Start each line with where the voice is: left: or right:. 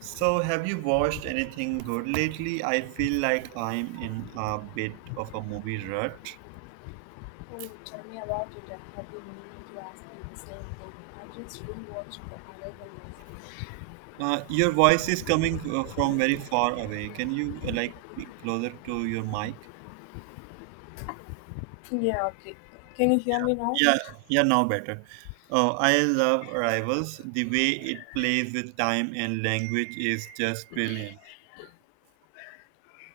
right: So, have you watched anything good lately? I feel like I'm in a bit of a movie rut.
left: Oh, tell me about it. I have been meaning to ask you the same thing. I just rewatched The Arrival yesterday.
right: Your voice is coming from very far away. Can you like be closer to your mic?
left: Yeah, okay. Can you hear me now? Night.
right: Yeah, yeah, now better. Oh, I love Arrivals. The way it plays with time and language is just brilliant.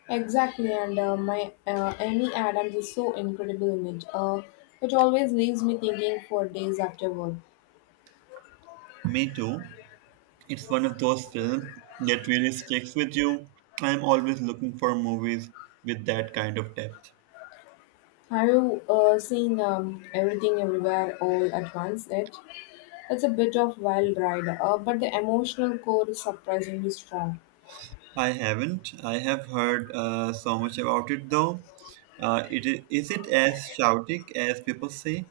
left: Exactly, and my Amy Adams is so incredible in it. It always leaves me thinking for days afterward.
right: Me too. It's one of those films that really sticks with you. I'm always looking for movies with that kind of depth.
left: Have you seen Everything Everywhere All at Once? It's a bit of wild ride, but the emotional core is surprisingly strong.
right: I haven't. I have heard so much about it though. Is it as shouty as people say?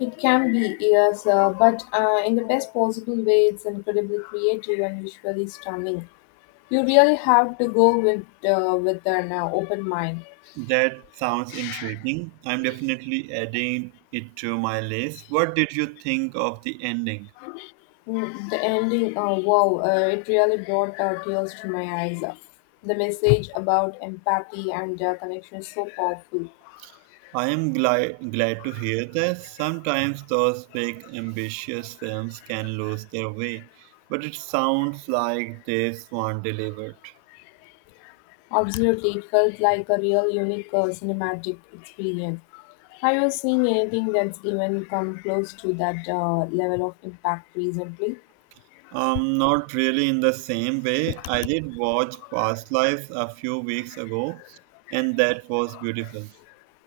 left: It can be, yes, but in the best possible way, it's incredibly creative and visually stunning. You really have to go with an open mind.
right: That sounds intriguing. I'm definitely adding it to my list. What did you think of the ending?
left: The ending, wow, it really brought tears to my eyes. The message about empathy and connection is so powerful.
right: I am glad to hear that. Sometimes those big ambitious films can lose their way, but it sounds like this one delivered.
left: Absolutely, it felt like a real unique cinematic experience. Have you seen anything that's even come close to that level of impact recently?
right: Not really in the same way. I did watch Past Lives a few weeks ago, and that was beautiful,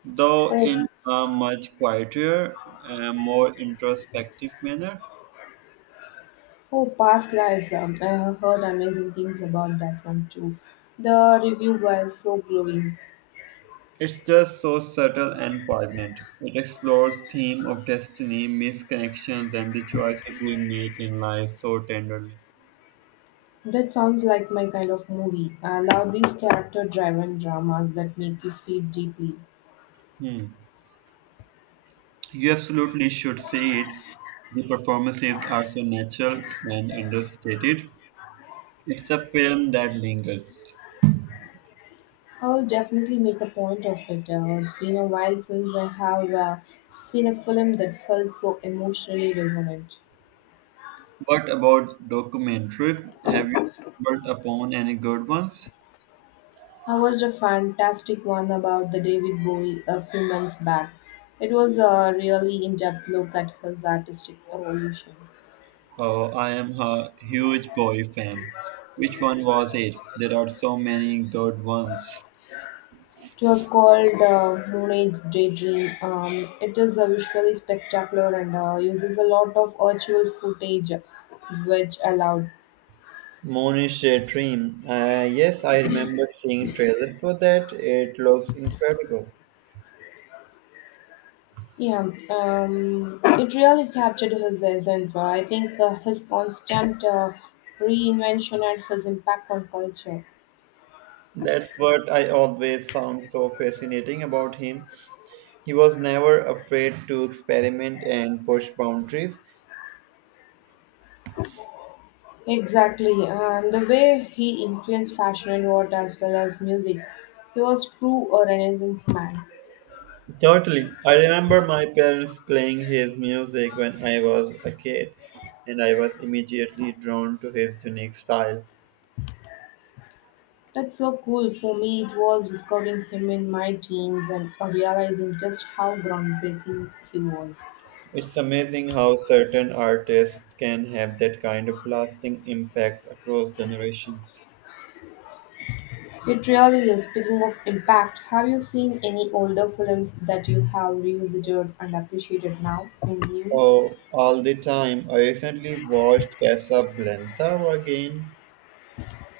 right: though
left: Oh,
right: in a much quieter and more introspective manner.
left: Oh, past lives. I have heard amazing things about that one too. The review was so glowing.
right: It's just so subtle and poignant. It explores theme of destiny, misconnections, and the choices we make in life so tenderly.
left: That sounds like my kind of movie. I love these character driven dramas that make you feel deeply.
right: Hmm. You absolutely should see it. The performances are so natural and understated. It's a film that lingers.
left: I will definitely make a point of it. It's been a while since I have seen a film that felt so emotionally resonant.
right: What about documentaries? Have you stumbled upon any good ones?
left: I watched a fantastic one about the David Bowie a few months back. It was a really in depth look at his artistic evolution.
right: Oh, I am a huge boy fan. Which one was it? There are so many good ones.
left: It was called Moon Age Daydream. It is visually spectacular and uses a lot of virtual footage, which allowed.
right: Moon dream. Yes, I remember seeing trailers for that. It looks incredible.
left: Yeah, it really captured his essence. I think his constant reinvention and his impact on culture.
right: That's what I always found so fascinating about him. He was never afraid to experiment and push boundaries.
left: Exactly. The way he influenced fashion and art as well as music. He was true a Renaissance man.
right: Totally. I remember my parents playing his music when I was a kid, and I was immediately drawn to his unique style.
left: That's so cool. For me, it was discovering him in my teens and realizing just how groundbreaking he was.
right: It's amazing how certain artists can have that kind of lasting impact across generations.
left: It really is. Speaking of impact, have you seen any older films that you have revisited and appreciated now in new?
right: Oh, all the time. I recently watched Casablanca again.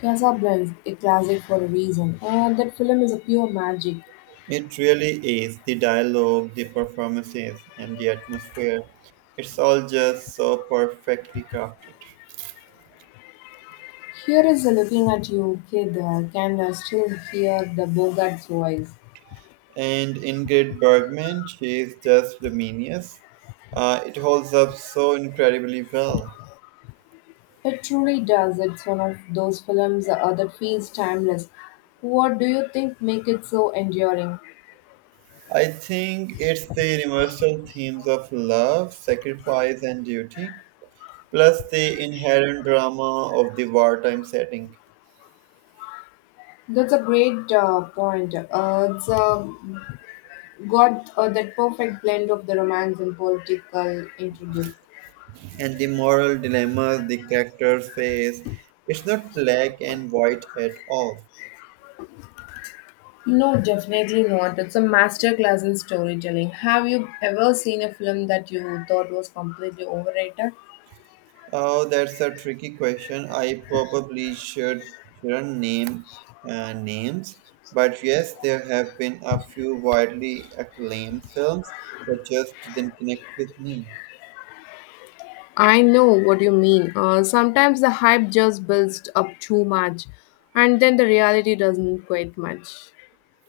left: Casablanca, a classic for a reason. And that film is a pure magic.
right: It really is the dialogue, the performances, and the atmosphere. It's all just so perfectly crafted.
left: Here is a looking at you, kid. Can still hear the Bogart's voice.
right: And Ingrid Bergman, she's just luminous. It holds up so incredibly well.
left: It truly does. It's one of those films that feels timeless. What do you think make it so enduring?
right: I think it's the universal themes of love, sacrifice, and duty, plus the inherent drama of the wartime setting
left: That's a great point. It's got that perfect blend of the romance and political intrigue.
right: and the moral dilemmas the characters face. It's not black and white at all.
left: No, definitely not. It's a masterclass in storytelling. Have you ever seen a film that you thought was completely overrated?
right: Oh, that's a tricky question. I probably should Shouldn't name names, but yes, there have been a few widely acclaimed films that just didn't connect with me.
left: I know what you mean. Sometimes the hype just builds up too much, and then the reality doesn't quite match.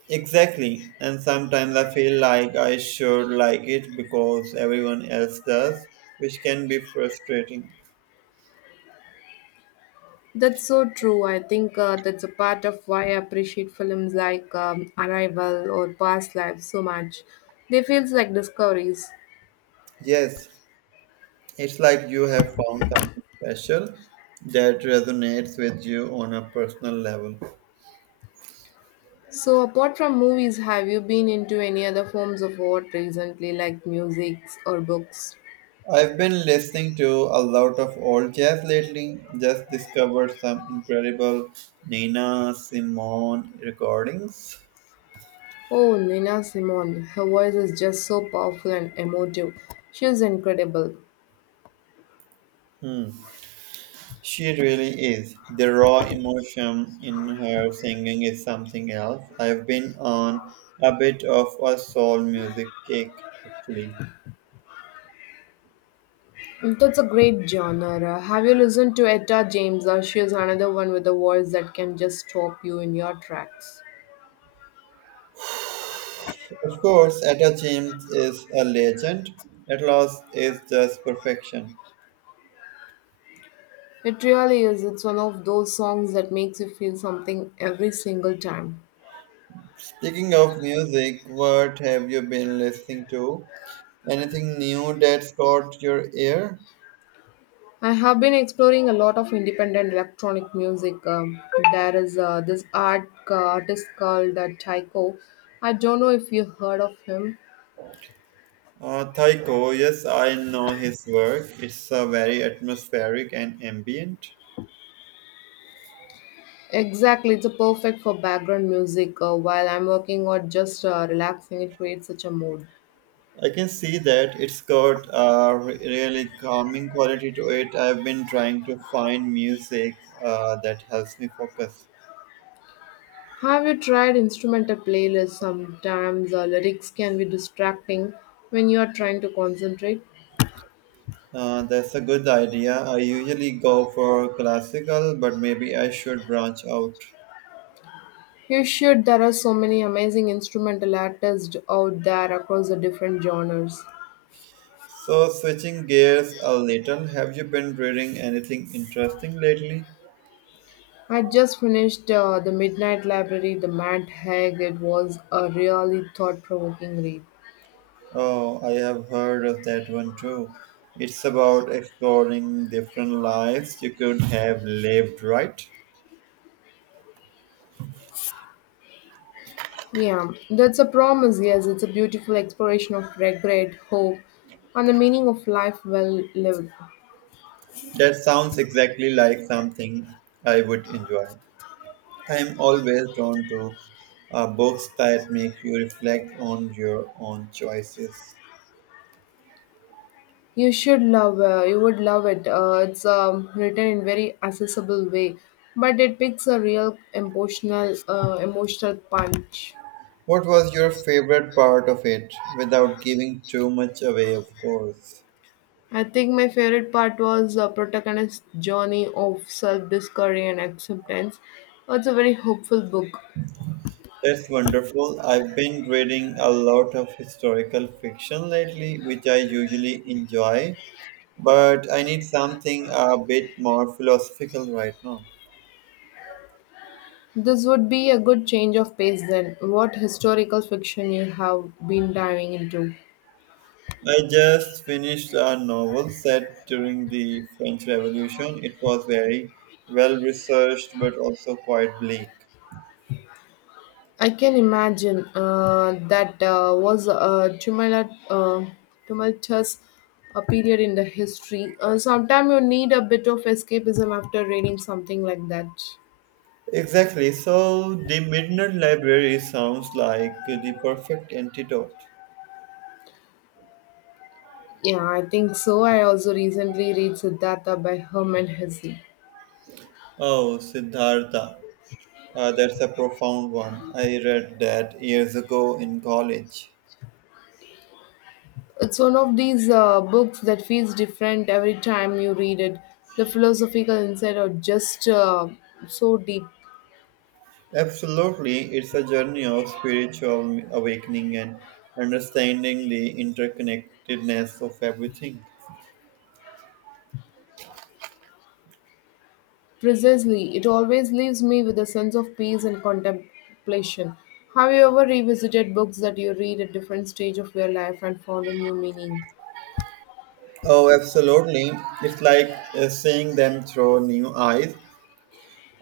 right: Exactly, and sometimes I feel like I should like it because everyone else does, which can be frustrating.
left: That's so true. I think that's a part of why I appreciate films like Arrival or Past Lives so much. They feel like discoveries.
right: Yes, it's like you have found something special that resonates with you on a personal level.
left: So, apart from movies, have you been into any other forms of art recently, like music or books?
right: I've been listening to a lot of old jazz lately. Just discovered some incredible Nina Simone recordings.
left: Oh, Nina Simone. Her voice is just so powerful and emotive. She's incredible.
right: Hmm. She really is. The raw emotion in her singing is something else. I've been on a bit of a soul music kick, actually.
left: That's a great genre. Have you listened to Etta James? Or she's another one with a voice that can just stop you in your tracks.
right: Of course, Etta James is a legend. At loss is just perfection.
left: It really is. It's one of those songs that makes you feel something every single time.
right: Speaking of music, what have you been listening to? Anything new that's caught your ear?
left: I have been exploring a lot of independent electronic music. There is this artist called Tycho. I don't know if you heard of him.
right: Taiko, yes, I know his work. It's very atmospheric and ambient.
left: Exactly, it's a perfect for background music while I'm working or just relaxing. It creates such a mood.
right: I can see that it's got a really calming quality to it. I've been trying to find music that helps me focus.
left: Have you tried instrumental playlists? Sometimes lyrics can be distracting when you are trying to concentrate.
right: That's a good idea. I usually go for classical, but maybe I should branch out.
left: You should. There are so many amazing instrumental artists out there across the different genres.
right: So, switching gears a little, have you been reading anything interesting lately?
left: I just finished The Midnight Library, The Matt Haig. It was a really thought provoking read.
right: Oh, I have heard of that one too. It's about exploring different lives you could have lived, right?
left: Yeah, that's a promise. Yes, it's a beautiful exploration of regret, hope, and the meaning of life well lived.
right: That sounds exactly like something I would enjoy. I am always drawn to books that make you reflect on your own choices.
left: You should love. You would love it. It's written in very accessible way, but it picks a real emotional punch.
right: What was your favorite part of it, without giving too much away, of course?
left: I think my favorite part was the protagonist's journey of self discovery and acceptance. It's a very hopeful book.
right: That's wonderful. I've been reading a lot of historical fiction lately, which I usually enjoy, but I need something a bit more philosophical right now.
left: This would be a good change of pace then. What historical fiction you have been diving into?
right: I just finished a novel set during the French Revolution. It was very well researched but also quite bleak.
left: I can imagine that was a tumultuous period in the history. Sometimes you need a bit of escapism after reading something like that.
right: Exactly. So the Midnight Library sounds like the perfect antidote.
left: Yeah, I think so. I also recently read Siddhartha by Herman Hesse.
right: Oh, Siddhartha. That's a profound one. I read that years ago in college.
left: It's one of these books that feels different every time you read it. The philosophical insight are just so deep.
right: Absolutely, it's a journey of spiritual awakening and understanding the interconnectedness of everything.
left: Precisely, it always leaves me with a sense of peace and contemplation. Have you ever revisited books that you read at different stage of your life and found a new meaning?
right: Oh, absolutely. It's like seeing them through new eyes.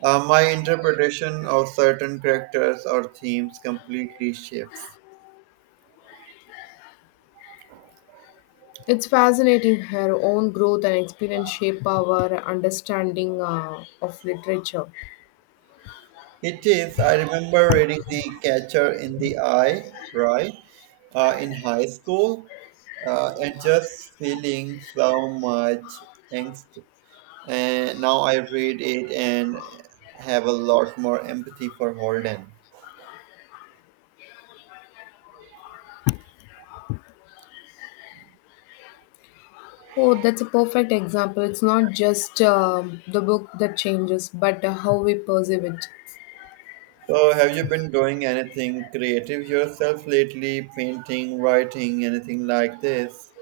right: My interpretation of certain characters or themes completely shifts.
left: It's fascinating her own growth and experience shape our understanding of literature.
right: It is. I remember reading The Catcher in the Eye, right, in high school, and just feeling so much angst. And now I read it and have a lot more empathy for Holden.
left: Oh, that's a perfect example. It's not just the book that changes, but how we perceive it.
right: So, have you been doing anything creative yourself lately? Painting, writing, anything like this?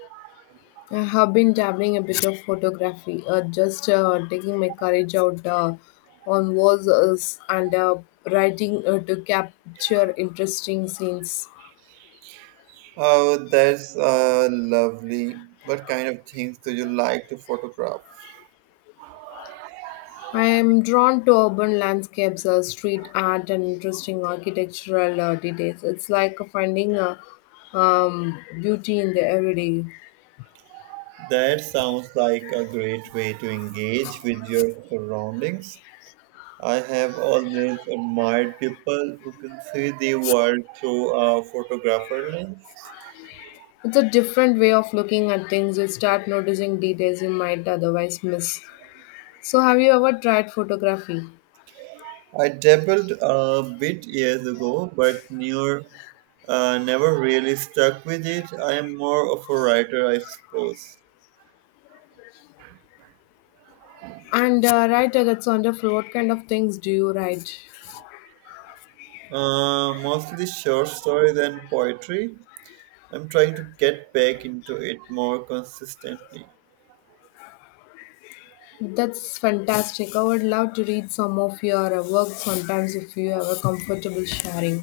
left: I have been dabbling a bit of photography, just taking my courage out on walls and writing to capture interesting scenes.
right: Oh, that's lovely. What kind of things do you like to photograph?
left: I am drawn to urban landscapes, street art, and interesting architectural details. It's like finding beauty in the everyday.
right: That sounds like a great way to engage with your surroundings. I have always admired people who can see the world through a photographer lens.
left: It's a different way of looking at things. You start noticing details you might otherwise miss. So, have you ever tried photography?
right: I dabbled a bit years ago, but never really stuck with it. I am more of a writer, I suppose.
left: That's wonderful. What kind of things do you write?
right: Mostly short stories and poetry. I'm trying to get back into it more consistently.
left: That's fantastic. I would love to read some of your work sometimes if you are comfortable sharing.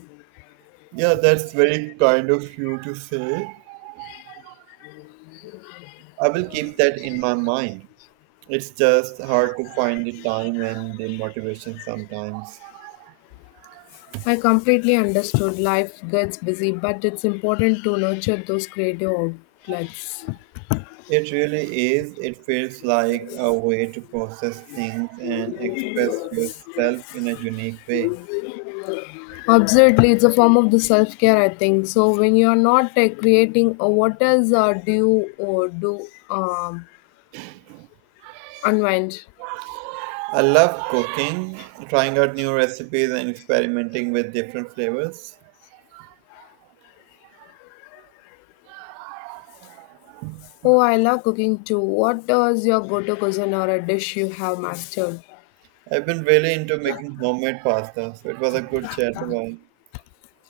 right: Yeah, that's very kind of you to say. I will keep that in my mind. It's just hard to find the time and the motivation sometimes.
left: I completely understood. Life gets busy, but it's important to nurture those creative outlets.
right: It really is. It feels like a way to process things and express yourself in a unique way.
left: Absolutely, it's a form of the self care, I think. So when you are not creating, what else do you do unwind?
right: I love cooking, trying out new recipes and experimenting with different flavors.
left: Oh, I love cooking too. What does your go-to cuisine or a dish you have mastered?
right: I've been really into making homemade pasta, so it was a good chat. Bye.